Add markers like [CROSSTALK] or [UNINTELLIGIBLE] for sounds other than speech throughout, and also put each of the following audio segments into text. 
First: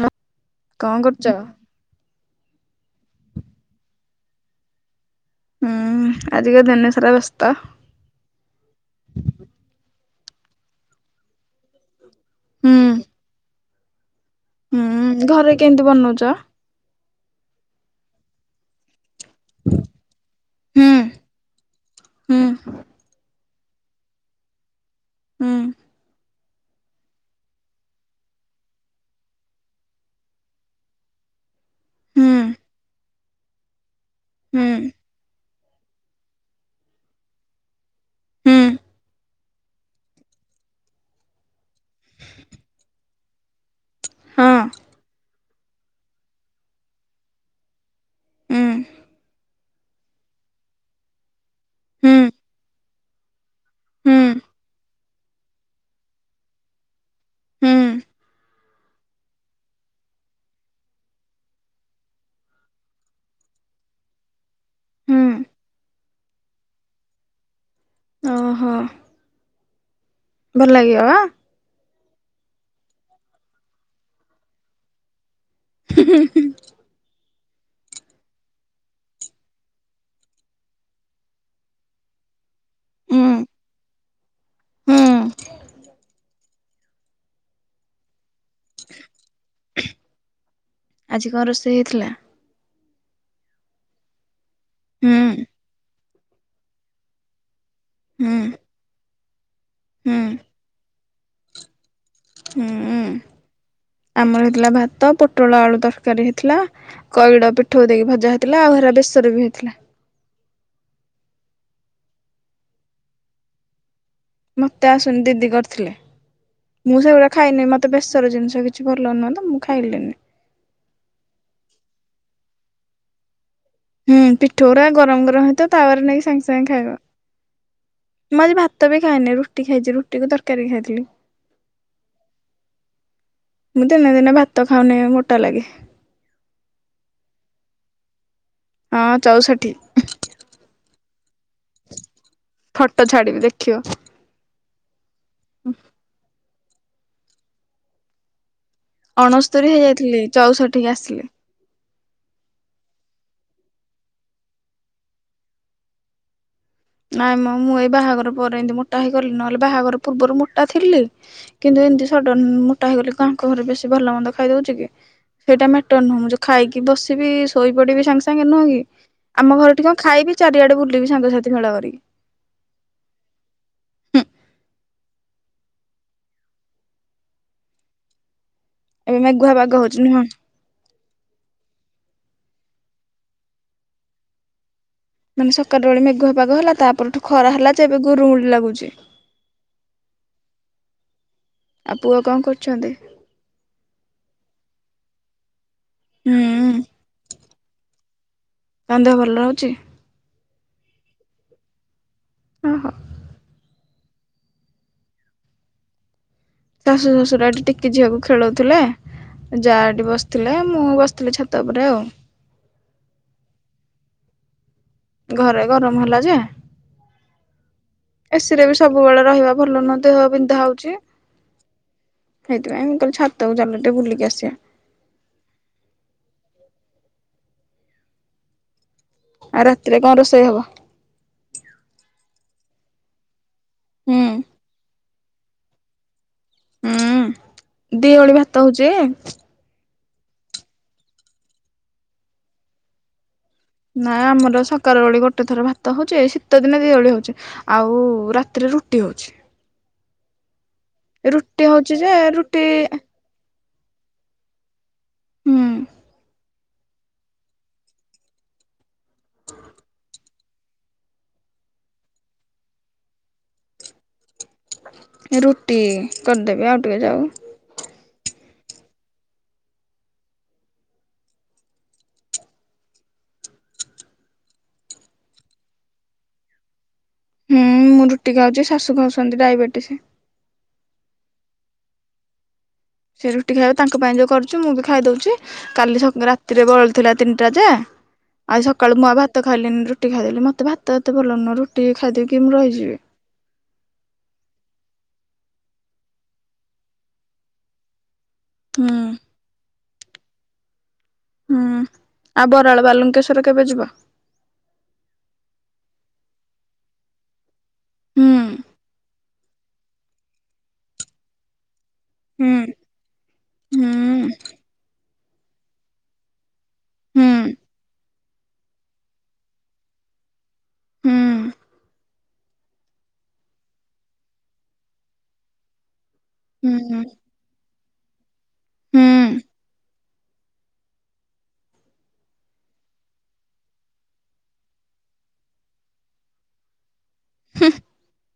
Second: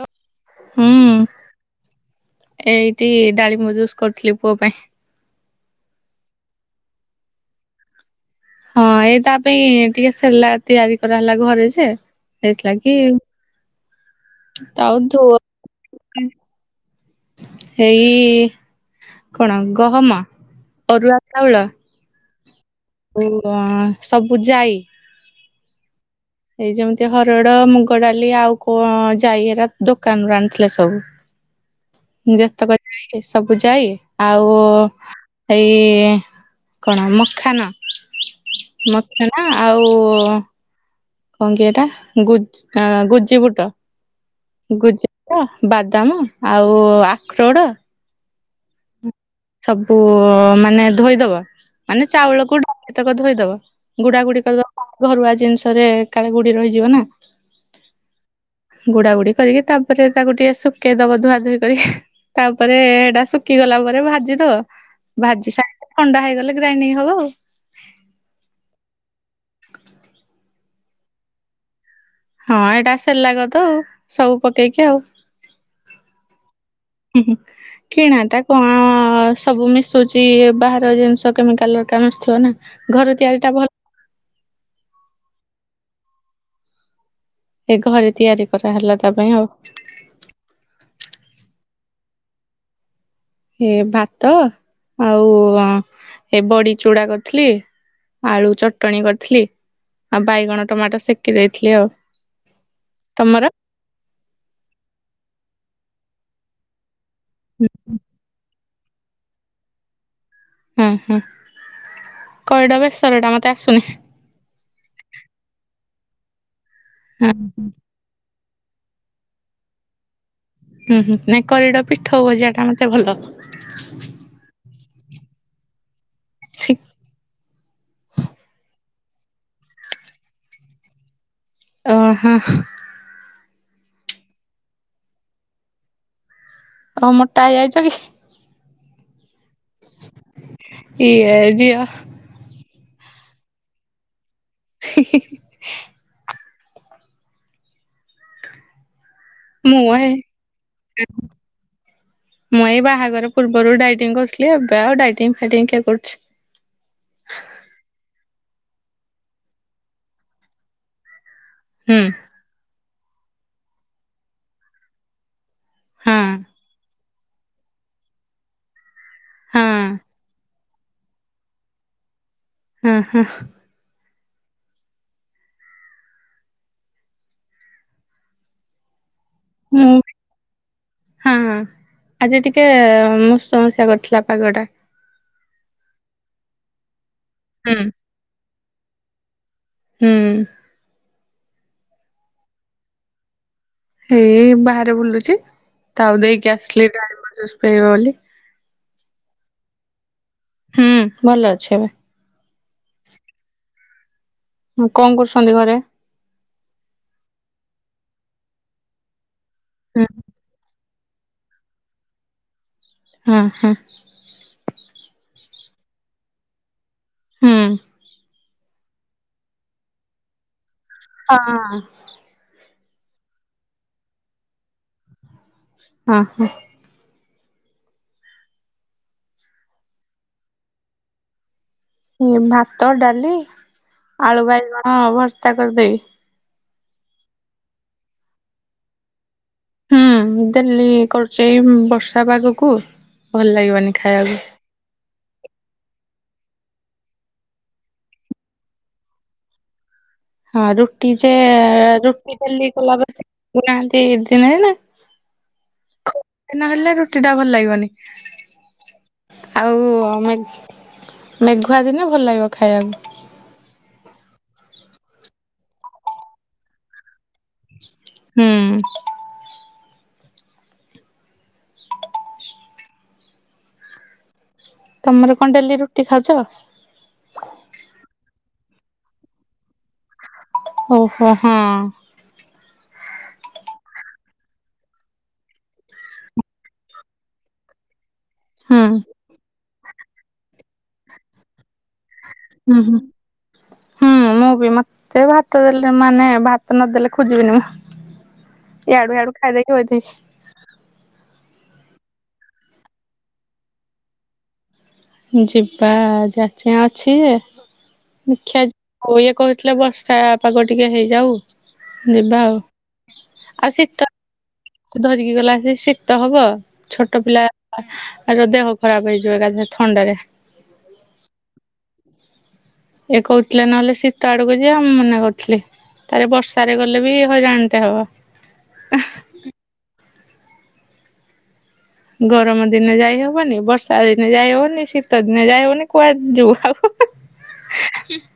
ହଁ ହୁଁ। କଣ କରୁଛ? ଏଇଠି ଡାଳିମ୍ବ ଜୁସ୍ କରୁଥିଲି ପୁଅ ପାଇଁ। ହୁଁ ଆଜିିକ ଦିନସରା ବ୍ୟସ୍ଥ। ହଁ ଏଇ ତା ପାଇଁ ଟିକେ ସେରଲାକ୍ ତିଆରି କରାହେଲା ଘରେ ଯେ ହୁଁ ଏଥିଲାଗୀ ତାଉ ଧ ହୁଁ ଘରେ କେମିତି ବନଉଛ? ଏଇ କଣ ଗହମ ହୁଁ ଅରୁଆ ଚାଉଳ ହୁଁ। ଓ ର ସବୁ ଯାଇ ହୁଁ। ଏଇ ଯେମିତି ହରଡ଼ ମୁଗ ଡାଲି ଆଉ କଣ ଯାଇ ଏରା ଦୋକାନ ରୁ ଆଣିଥିଲେ ସବୁ। ହୁଁ ଯେତକ ଯାଇ ସବୁ ଯାଇ ଆଉ ହୁଁ ଏଇ କଣ ମଖାନ ହୁଁ ମଖାନା ଆଉ କଣ କି ଏଟା ଗୁଜ୍ ଗୁଜିିବୁଟ ହଁ ଗୁଜି ଟ ବାଦାମ ଆଉ ଆଖରୋଡ଼ ଉଁ ସବୁ ମାନେ ଧୋଇଦବା ମାନେ ହୁଁ ଚାଉଳକୁ ଡା ତକ ଧୋଇଦବ ହୁଁ ଗୁଡା ଗୁଡି କରିଦ ଘରୁଆ ଜିନିଷରେ କାଳେ ଗୁଡି ରହିଯିବ ନା। ହୁଁ। ଗୁଡା ଗୁଡି କରିକି ତାପରେ ତାକୁ ଟିକେ ଶୁକେଇ ଦବ ଧୁଆ ଧୁଇ କରି। ତାପରେ ହେଟା ଶୁକିଗଲା ପରେ ଭା ଜି ଦବ ହୁଁ ଭାଜି ସାଇଲେ ଥଣ୍ଡା ହେଇଗଲେ ଗ୍ରାଇଣ୍ଡିଂ ହବ ଆଉ। ଓହୋ। ଭଲ ଲାଗିବ ବା। ହଁ ଏଇଟା ସେରଲାଗ ତ ଆଉ ସବୁ ପକେଇକି ଆଉ। ହୁଁ ହୁଁ ହୁଁ। ହୁଁ ହୁଁ। କିଣାଟା କଁ ସବୁ ମିଶୁଛି ବାହାର ଜିନିଷ କେମିକାଲ ଘରିକା ମିଶୁଥିବ ନା। ଘର ହୁଁ ତିଆରିଟା ଭଲ୍। ହୁଁ। ଏ ଘରେ ତିଆରି କରାହେଲା ତା ପାଇଁ ଆଉ। ଆଜି କଁ ରୋଷେଇ ହେଇଥିଲା। ଏ ଭାତ ହୁଁ ଆଉ ଅଁ ଏ ବଡି ଚୁଡା କରିଥିଲି। ହୁଁ ଆଳୁ ଚଟଣି କରିଥିଲି ହୁଁ ଆଉ ବାଇଗଣ ଟମାଟୋ ସେକି ଦେଇଥିଲି ଆଉ। ହୁଁ ତମର ଆମର ହେଇଥିଲା ଭାତ ପୋଟଳ ଆଳୁ ତରକାରୀ ହେଇଥିଲା। କରିଡ ପିଠଉ ଦେଇକି ଭଜା ହେଇଥିଲା ଆଉ ହେରା ବେସରରେ ବି ହେଇଥିଲା। ଉଁ ହୁଁ କରିଡ ବେସରଟା ମତେ ଆସୁନି। ମତେ ଆସୁନି ଦିଦି କରିଥିଲେ ମୁଁ ହଁ ସେଗୁରା ଖାଇନି ମତେ ବେସର ଜିନିଷ କି ଛି ଭଲ ନୁହଁ ମୁଁ ଖାଇଲିନି। ହୁଁ ହୁଁ ନାଇଁ କରିଡ ପିଠଉ ଭଜାଟା ମତେ ଭଲ। ହୁଁ ପିଠଉ ଗୁରା ଗରମ ଗରମ ହେଇଥିବ ତାୱାରୁ ନେଇକି ସାଙ୍ଗେ ସାଙ୍ଗେ ଖାଇବ ମୁଁ ଆଜି ଭା ତ ବି ଖାଇନି ରୁଟି ଖାଇଛି ରୁଟିକୁ ତରକାରୀ ଖାଇଥିଲି। ଓହୋ। ମୁଁ ଦିନେ ଦିନେ ଭାତ ଖାଉନି ମୋଟା ଲାଗି। ତମେ ମୋଟା ହେଇଯାଉଛ କି। ହଁ ଚଉଷଠି। ଇଏ ଝିଅ। ଫଟୋ ଛାଡିବି ଦେଖିବ। ହି ହି ହି। ଅଣସ୍ତୁରୀ ମୁଁ ଏ ହେଇଯାଇଥିଲି ଚଉଷଠିିକି ଆସିଲି। ମୁଁ ଏଇ ବାହାଘର ପୂର୍ବରୁ ଡାଇଟିଂ କରୁଥିଲି ଏବେ ଆଉ ଡାଇଟିଂ ଫାଇଟିଂ କିଏ କରୁଛି। ନାଇଁ ମ ମୁଁ ଏଇ ବାହାଘର ପରେ ଇନ୍ତି ମୋଟା ହେଇଗଲି ନହେଲେ ବାହାଘର ପୂର୍ବରୁ ମୋଟା ଥିଲି। କିନ୍ତୁ ହୁଁ ଇନ୍ତି ସଡନ୍ ମୋଟା ହେଇଗଲି କଁ ଆଙ୍କ ଘରେ ବେଶୀ ଭଲ ମନ୍ଦ ଖାଇ ଦଉଛି କି। ସେଇଟା ମେଟର ହଁ ନୁହଁ ମୁଁ ଯୋଉ ଖାଇକି ବସିବି ଶୋଇପଡିବି ସାଙ୍ଗେ ସାଙ୍ଗେ ନୁହଁ କି ଆମ ହଁ ଘରଠି ମୁଁ ଖାଇବି ଚାରିଆଡେ ବୁଲିବି ସାଙ୍ଗସାଥି ମେଳ କରିକି ହୁଁ ହୁଁ। ହୁଁ ଏବେ ମେଘୁଆ ପାଗ ମୁଁ ହଉଚି, ନୁହଁ? ହଁ ହୁଁ ଆଜି ଟିକେ ମୁସୁ ମୁସିଆ କରିଥିଲା ପାଗଟା। ମାନେ ସକାଳୁ ବେଳେ ମେଘୁଆ ପାଗ ହେଲା ତାପରେଠୁଁ ଖରା ହୁଁ ହେଲା ଯେ ଏବେ ଗୁରୁ ଗୁଳି ଲାଗୁଛି ହୁଁ। ଆଉ ପୁଅ କଣ କରୁଛନ୍ତି? ହେଇଇ ବାହାରେ ବୁଲୁଛି ତାକୁ ଦେଇକି ହୁଁ ଆସିଲି ଡାଳିମ୍ବ ଯୁସ୍ ପିଇବ ବୋଲି ତାଙ୍କ ଦେହ ଭଲ ରହୁଛି? ହୁଁ ଭଲ ଅଛି ଏବେ। ଓଃ ହୁଁ କଣ କରୁସନ୍ତି ଘରେ ଶାଶୁ ଶ୍ୱଶୁର ଏଠି ଟିକି ଝିଅକୁ ଖେଳଉଥିଲେ ଯା ହୁଁ ଏଠି ବସି ଥିଲେ ମୁଁ ବସିଥିଲି ଛାତ ଉପରେ ଆଉ। ହୁଁ ହୁଁ। ଘରେ ଗରମ ହେଲା ଯେ ହୁଁ। ଏସିରେ ବି ସବୁବେଳେ ରହିବା ଭଲ ନୁହଁ ଦେହ ବିନ୍ଧା ହଉଛି। ହଁ। ସେଥିପାଇଁ ମୁଁ କହିଲି ଛାତକୁ ଚାଲଟେ ବୁଲିକି ଆସିବା। ହଁ ହଁ। ଆଉ ରାତିରେ କଣ ରୋଷେଇ ହବ? ଭାତ ଡାଲି ହୁଁ ଆଳୁ ବାଇଗଣ ଭର୍ତା କରିଦେବି ହୁଁ ଦି ଓଳି ଭାତ ହଉଚି ହୁଁ ଡେଲି କରୁଚି ବର୍ଷା ପାଗକୁ ଭଲ ଲାଗିବନି! ନା ଖାଇବାକୁ। ଆମର ସ କାର ଓଳି ଗୋଟେ ଥର ଭାତ ହଉଚି ଏଇ ଶୀତ ଦିନେ ଦି ଓଳି ହଉଚି ଆଉ ରାତିରେ ରୁଟି ହଉଚି। ହଁ ରୁଟି ଯେ ରୁଟି ହଉଛି ଯେ ରୁଟି ଡେଲି କଲା ବରସେ ଦଉନାହାନ୍ତି ଦିନେ ଦିନେ ହୁଁ ନହେଲେ ରୁଟି ଟା ଭଲ ଲାଗିବନି। ଆଉ ମେ ମେଘୁଆ ଦିନେ ଭଲ ଲାଗିବ ଖାଇବାକୁ! ରୁଟି କରିଦେବି ଆଉ ଟିକେ ଯାଉ। ହୁଁ। ତମର କଣ ଡେଲି ରୁଟି ଖାଉଛ? ହୁଁ, ମୁଁ ରୁଟି ଖାଉଛି। ଶାଶୁ ଖାଉଛନ୍ତି ଡାଇବେଟିସ ଓହୋ, ହଁ! ସେ ରୁଟି ଖାଇବେ ତାଙ୍କ ପାଇଁ ଯଉ କରୁଛି ମୁଁ ବି ଖାଇଦଉଛି। କାଲି ଶ ରାତିରେ ବଳିଥିଲା ତିନିଟା ଯେ ଆଜି ହୁଁ ସକାଳୁ ମୁଁ ଆଉ ଭାତ ଖାଇଲିନି ରୁଟି ଖାଇଦେଲି ମତେ ଭାତ ଏତେ ଭଲ ନୁହଁ ରୁଟି ଖାଇଦବି। ହୁଁ ହୁଁ। ହୁଁ, ମୁଁ ବି ମତେ ଭାତ ଦେଲେ ମାନେ ଭାତ ନଦେଲେ ଖୋଜିବିନି ମୁଁ! [INAUDIBLE] ଇଆଡୁ ହିଆଡୁ ଖାଇଦେଇକିି ବଇଚି ହୁଁ ଆଉ ବରାଳ ବାଲୁଙ୍କେଶ୍ଵର କେବେ ଯିବ? ଯିବା ଆଜି ଆସିବା ଅଛି ଯେ ହୁଁ ଦେଖିଆ ଯୋଉ ଇଏ କହିଥିଲେ ବର୍ଷା ପାଗ ଟିକେ ହେଇଯାଉ ଯିବା ହୁଁ ଆଉ ଆଉ ହୁଁ ଶୀତ ଧରିକି ଗଲା ମାନେ ଯଉ ସେ ଶୀତ ହବ, ଛୋଟ ହୁଁ ପିଲା ଆଗ ଦେହ ଖରାପ ହେଇଯିବ ଏକାଥରକେ ଥଣ୍ଡାରେ। ହୁଁ। ଇଏ କହୁଥିଲେ ନହେଲେ ଶୀତ ଆଡକୁ ଯିଆ ମୁଁ ମନା କରୁଥିଲି ତାପରେ ବର୍ଷାରେ ହୁଁ ଗଲେ ବି ହଇରାଣଟେ ହବ। ହୁଁ ଗରମ ଦିନେ ଯାଇ ହବନି ବର୍ଷା ଦିନେ ଯାଇ ହବନି ଶୀତ ଦିନେ ଯାଇ ହବନି କୁଆଡେ ଯିବୁ ହାଉ ହୁ ହୁ। [UNINTELLIGIBLE]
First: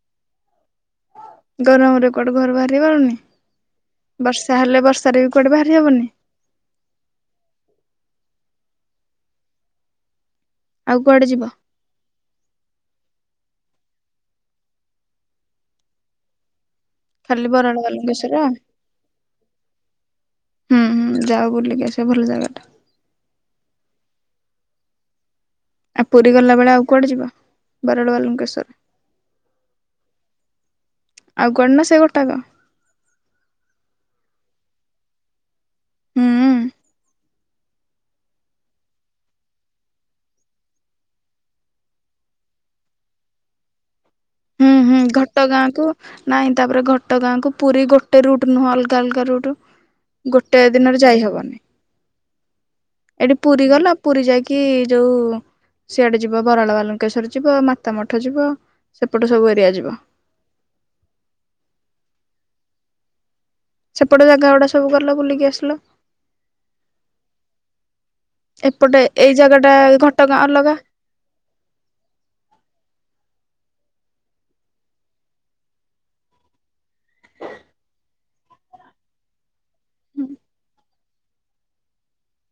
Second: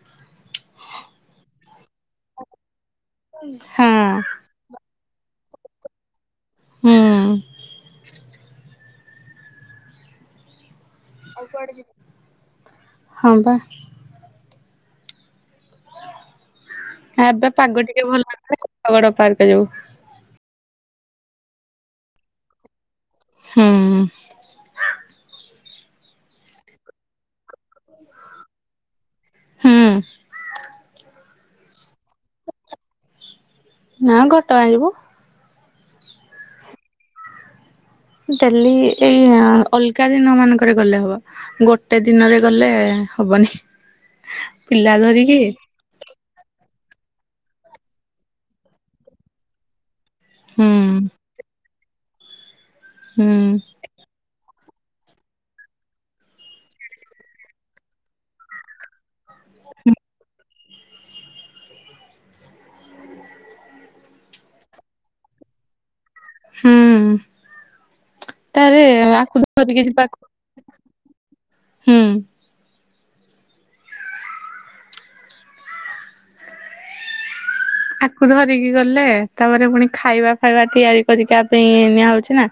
ଗରମରେ କୁଆଡୁ ଘରୁ ବାହାରି ହଉନି। ହଁ। ତାହେଲେ ବର୍ଷାରେ ବି କୁଆଡେ ବାହାରି ହବନି। ହୁଁ। ଆଉ କୁଆଡେ ଯିବୁ ହଁ ପା। ନା ଖାଲି ଏବେ ବରାଳ ପାଗ ଟିକେ ଭଲ ବାଲୁଙ୍କେଶ୍ୱର [INAUDIBLE] ପାଗୋଡା ପାର୍କ ଯିବୁ। ହୁଁ ହୁଁ ଯାଅ ବୁଲିକି ଆସିବ ଭଲ ଜାଗାଟା। ହୁଁ। ଆଉ ପୁରୀ ଗଲାବେଳେ ଆଉ କୁଆଡେ ଯିବ ବରାଳ ବାଲୁଙ୍କେଶ୍ୱର। ହୁଁ। ଆଉ କୁଆଡେ ନା ସେଇ ଗୋଟାକ? ନା ଘଟଗାଁ ଯିବୁ। ହୁଁଉଁ। ଡେଲି ଏଇ ଆ ଅଲଗା ଦିନ ମାନଙ୍କରେ ଗଲେ ହବ। ଗୋଟେ ଦିନରେ ଗଲେ ହବନି। ହୁଁ ପିଲା ହୁଁ ଧରିକି ଘଟଗାଁକୁୁ ନାଇଁ ତାପରେ ଘଟଗାଁକୁ ପୁରୀ ଗୋଟେ ରୁଟ ନୁହଁ ଅଲଗା ଅଲଗା ରୁଟ। ଗୋଟେ ହୁଁ ଦିନରେ ଯାଇହବନି ହୁଁ ଏଠି ପୁରୀ ଗଲ ପୁରୀ ଯାଇକି ଯୋଉ ସିଆଡ଼େ ଯିବ ବରାଳ ବାଲୁକେଶ୍ୱର ଯିବ ମାତାମଠ ଯିବ। ସେପଟ ସବୁ ଏରିଆ ଯିବ। ସେପଟେ ଜାଗାଗୁଡା ସବୁ ଗଲ ବୁଲିକି ଆସିଲ। ହୁଁ ତାରେ ଏପଟେ ଏଇ ଆକୁ ଜାଗାଟା ଧରିକି ଯିବାକୁ ଘଟଗାଁ ଅଲଗା। ହୁଁ। ଆକୁ ଧରିକି ଗଲେ ତାପରେ ପୁଣି ଖାଇବା ଫାଇବା ତିଆରି କରି କା ପାଇଁ ନିଆ ହୋଉଚି ନା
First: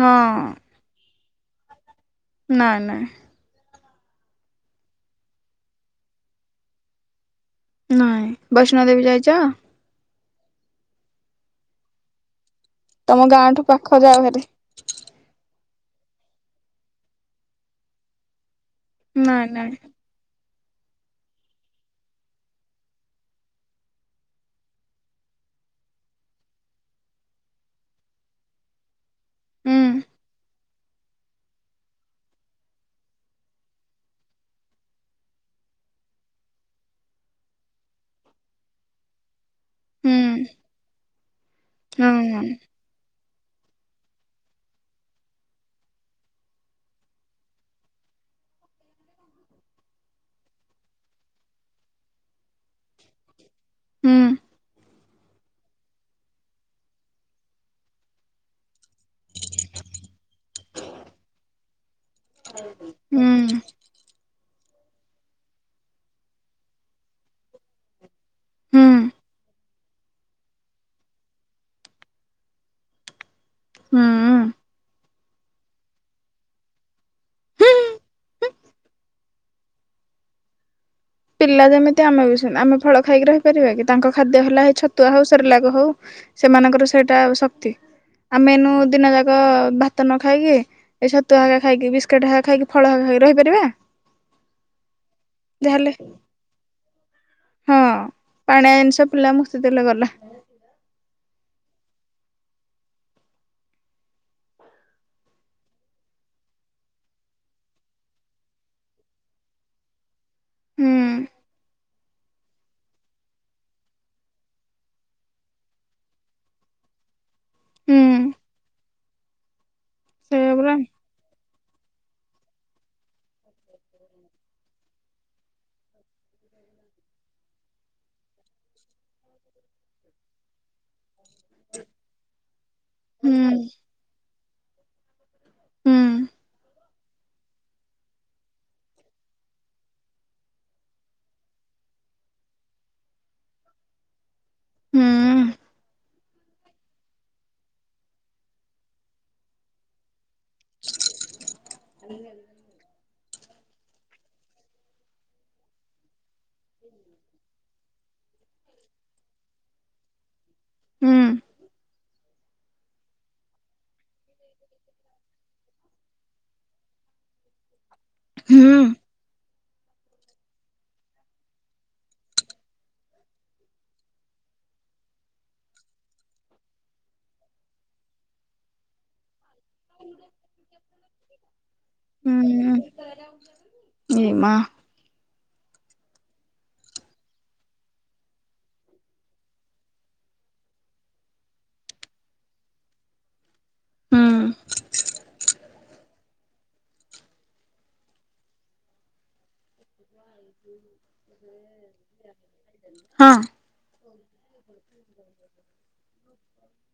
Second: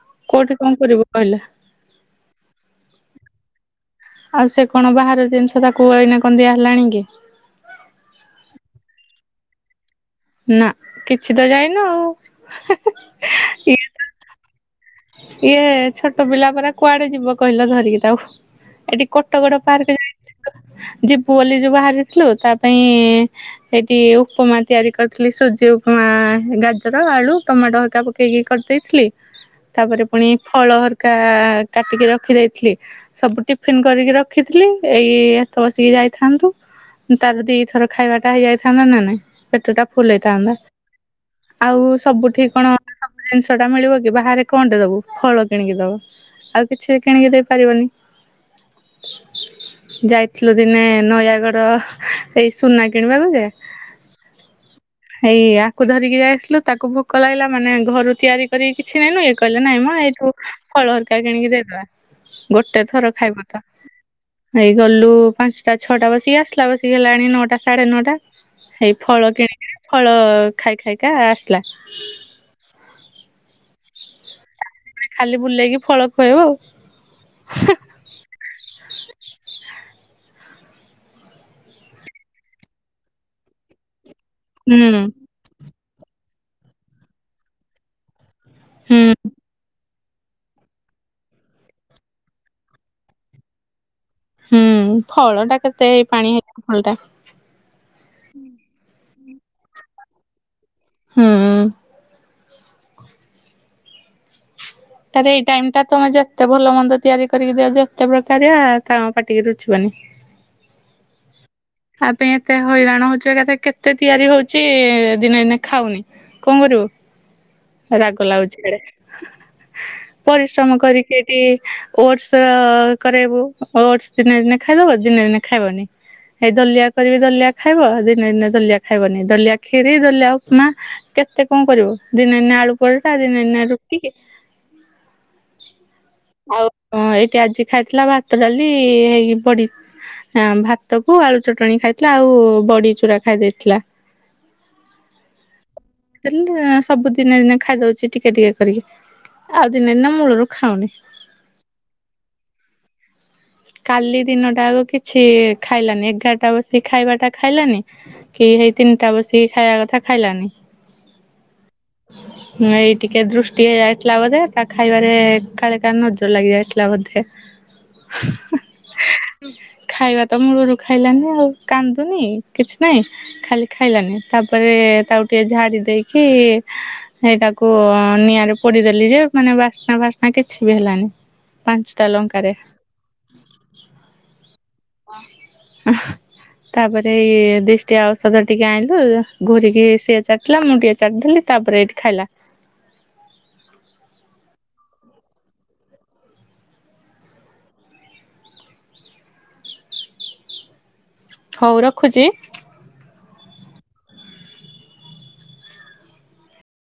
ହଁ କୋଉଠି କଣ କରିବୁ କହିଲେ। ନା ନା। ଆଉ ସେ କଣ ବାହାର ଜିନିଷ ତାକୁ ଏଇନା କଣ ଦିଆ ହେଲାଣି କି। ନାଇଁ ବୈଷ୍ଣ ଦେବୀ ଯାଇଚ? ନା କିଛି ତ ଯାଇନ ଆଉ। ତମ ଗାଁଠୁ ପା ଇଏ ଖ ଜାଅ ଭାରି। ଇଏ ଛୋଟ ପିଲା ପରା କୁଆଡେ ଯିବ କହିଲ ଧରିକି ତାକୁ। ଏଠି କଟକ ନାଇଁ ଗୋଟେ ନାଇଁ ପାର୍କ [INAUDIBLE] ଯିବୁ ବୋଲି ଯୋଉ ବାହାରିଥିଲୁ ତା ପାଇଁ ସେଠି ଉପମା ତିଆରି କରିଥିଲି ସୁଜି ଉପମା ଗାଜର ଆଳୁ ଟମାଟୋ ହରକା ପ କେ କି କରିଦେଇଥିଲି। ହୁଁ ତାପରେ ପୁଣି ଫଳ ହରିକା କାଟିକି ରଖିଦେଇଥିଲି। ସବୁ ଟିଫିିନ କରିକି ରଖିଥିଲି ଏଇ ଭାତ ବସେଇକି ଯାଇଥାନ୍ତୁ ତାର ଦିଥର ଖାଇବାଟା ହେଇଯାଇଥାନ୍ତା ନା ନାଇଁ ପେଟଟା ଫୁଲ ହେଇଥାନ୍ତା। ଆଉ ହୁଁ ସବୁଠି କଣ ସବୁ ଜିନିଷଟା ମିଳିବ କି ବାହାରେ କଣଟେ ଦୋବୁ ଫଳ କିଣିକି ଦୋବୁ ଆଉ କିଛି କିଣିକି ଦେଇପାରିବନି। ଯାଇଥିଲୁ ଦିନେ ନୟାଗଡ ଏଇ ସୁନା କିଣିବାକୁ ଯେ ହୁଁ ହୁଁ ହେଇ ଆକୁ ଧରିକି ଯାଇଥିଲୁ ତାକୁ ଭୋକ ଲାଗିଲା ମାନେ ଘରୁ ତିଆରି କରିକି କିଛି ନେଇନୁ ଏଇ କହିଲେ ନାଇଁ ମ ଏଇଠୁ ଫଳ ହରିକା କିଣିକି ଦେଇଦବା ଗୋଟେ ଥର ହୁଁ ଖାଇବ ତ ନେଇଗଲୁ ପାଞ୍ଚଟା ଛଅଟା ବସିକି ଆସଲା ବସିକି ହେଲାଣି ନଅଟା ସାଢେ ନଅଟା ହୁଁ ସେଇ ଫଳ କିଣିକିରି ଫଳ ଖାଇ ଖାଇକା ଆସିଲା। ହୁଁଉଁ। ଖାଲି ବୁଲେଇକି ଫଳ ଖୁଆଇବ ଆଉ। ହୁଁ। ପିଲା ଯେମିତି ଆମେ ବି ସେମ୍ ଆମେ ଫଳ ଖାଇକି ରହିପାରିବା କି ତାଙ୍କ ଖାଦ୍ୟ ହେଲା ହେଇ ହୁଁ ଛତୁଆ ହୋଉ ସେର୍ଲାକ ହୋଉ ସେମାନଙ୍କର ସେଇଟା ଶକ୍ତି ଆମେ ନୁ ଦିନ ହୁଁ ଯାକ ଭାତ୍ ତ ନ ଖାଇକି ଏ ଛତୁଆ ଏକା ଖାଇକି ବିସ୍କିଟ ହେକା ଖାଇକି ଫଳ ହେ ଖାଇକି ରହିପାରିବା। ହୁଁ ଫଳଟା କେତେ ଯାହାହେଲେ ଏଇ ପାଣି ହେଇ ଫଳଟା। ହଁ ପାଣିଆ ଜିନଷ ପିଲା ମୁତି ଦେଲେ ଗଲା। ହୁଁଉଁ। ତାରେ ଏଇ ଟାଇମଟା ତମେ ଯେତେ ଭଲ ମନ୍ଦ ତିଆରି କରିକି ଦିଅ ଯେତେ ପ୍ରକାରଆ ତାଙ୍କ ପାଟିକି ରୁଚିବନି। ହୁଁ। ତା ପାଇଁ ଏତେ ହଇରାଣ ହୋଉଚି ଏକାଥରେ କେତେ ତିଆରି ହୋଉଚି ଦିନେ ଦିନେ ଖାଉନି। କଣ କରିବୁ ହୁଁ ରାଗ ଲାଗୁଚି ହେଡେ ସେଇଆ ପରା ପରିଶ୍ରମ କରି ସେଇଠି ଓଟସ କରେଇବୁ ଓଟସ ଦିନେ ଦିନେ ଖାଇଦବ ଦିନେ ଦିନେ ଖାଇବନି। ହେଇ ଦଲିଆ କରିବି ଦଲିଆ ଖାଇବ ହେଇ ଦିନେ ଦିନେ ଦଲିଆ ଖାଇବନି ଦଲିଆ ଖିରି, ଦଲିଆ, ଉପମା କେତେ କଣ କରିବ, ଦିନେ ଦିନେ ଆଳୁ ପରଟା ହୁଁ ଦିନେ ଦିନେ ରୁ ଟି କେ ହୁଁ ଆଉ ହଁ ଏଇଠି ଆଜି ଖାଇଥିଲା ଭାତ ଡାଲି, ହେଇକି ବଡି ଆଁ, ଭାତ କୁ ଆଳୁ ଚଟଣି ଖାଇଥିଲା ଆଉ ବଡି ଚୁରା ଖାଇ ଦେଇଥିଲା। ହୁଁ ଦେଲେ ସବୁ ଦିନେ ଦିନେ ଖାଇଦଉଛି ଟିକେ ଟିକେ କରିକି, ଆଉ ଦିନେ ଦିନେ ମୁୂଳରୁ ଖାଉନି। [INAUDIBLE] କାଲି ଦିନଟା ଯାକ କିଛି ଖାଇଲାନି, ଏଗାର ଟା ବସିକ ଖାଇବା ଟା ଖାଇଲାନି, କି ହେଇ ତିନିଟା ବସିକି ଖାଇବା କଥା ଖାଇଲାନି। ହୁଁ। ନାଇ ଟିକେ ଦୃଷ୍ଟି ହେଇ ଯାଇଥିଲା ବୋଧେ, ତା ଖାଇବାରେ କାଳେ କା ନଜର ଲାଗି ଯାଇଥିଲା ବୋଧେ। ହୁସ ହୁଁ। ଖାଇବା ତ ମୁଳୁରୁ ଖାଇଲାନି ଆଉ, କାନ୍ଦୁନି କିଛି ନାଇଁ। ଖାଲି ଖାଇଲାନି, ତାପରେ ତାକୁ ଟିକେ ଝାଡି ଦେଇକି ସେଇଟାକୁ ନିଆଁରେ ପଡିଦେଲି ଯେ ମାନେ ବା ସ୍ନା ଫାସ୍ନା କିଛି ବି ହେଲାନି ପାଞ୍ଚଟା ହୁଁ ଲଙ୍କାରେ। ଏ ମା। ଉମ ତାପରେ ଏଇ ଦିଷ୍ଟିଆ ଔଷଧ ଟିକେ ଆଣିଲୁ, ଘୋରିକି ସିଏ ଚାଟିଲା ମୁଁ ଟିକେ ଚାଟିଦେଲି। ତାପରେ ଏଠି ଖାଇଲା। ଉଁ, ହଉ ରଖୁଛି। ହଁ।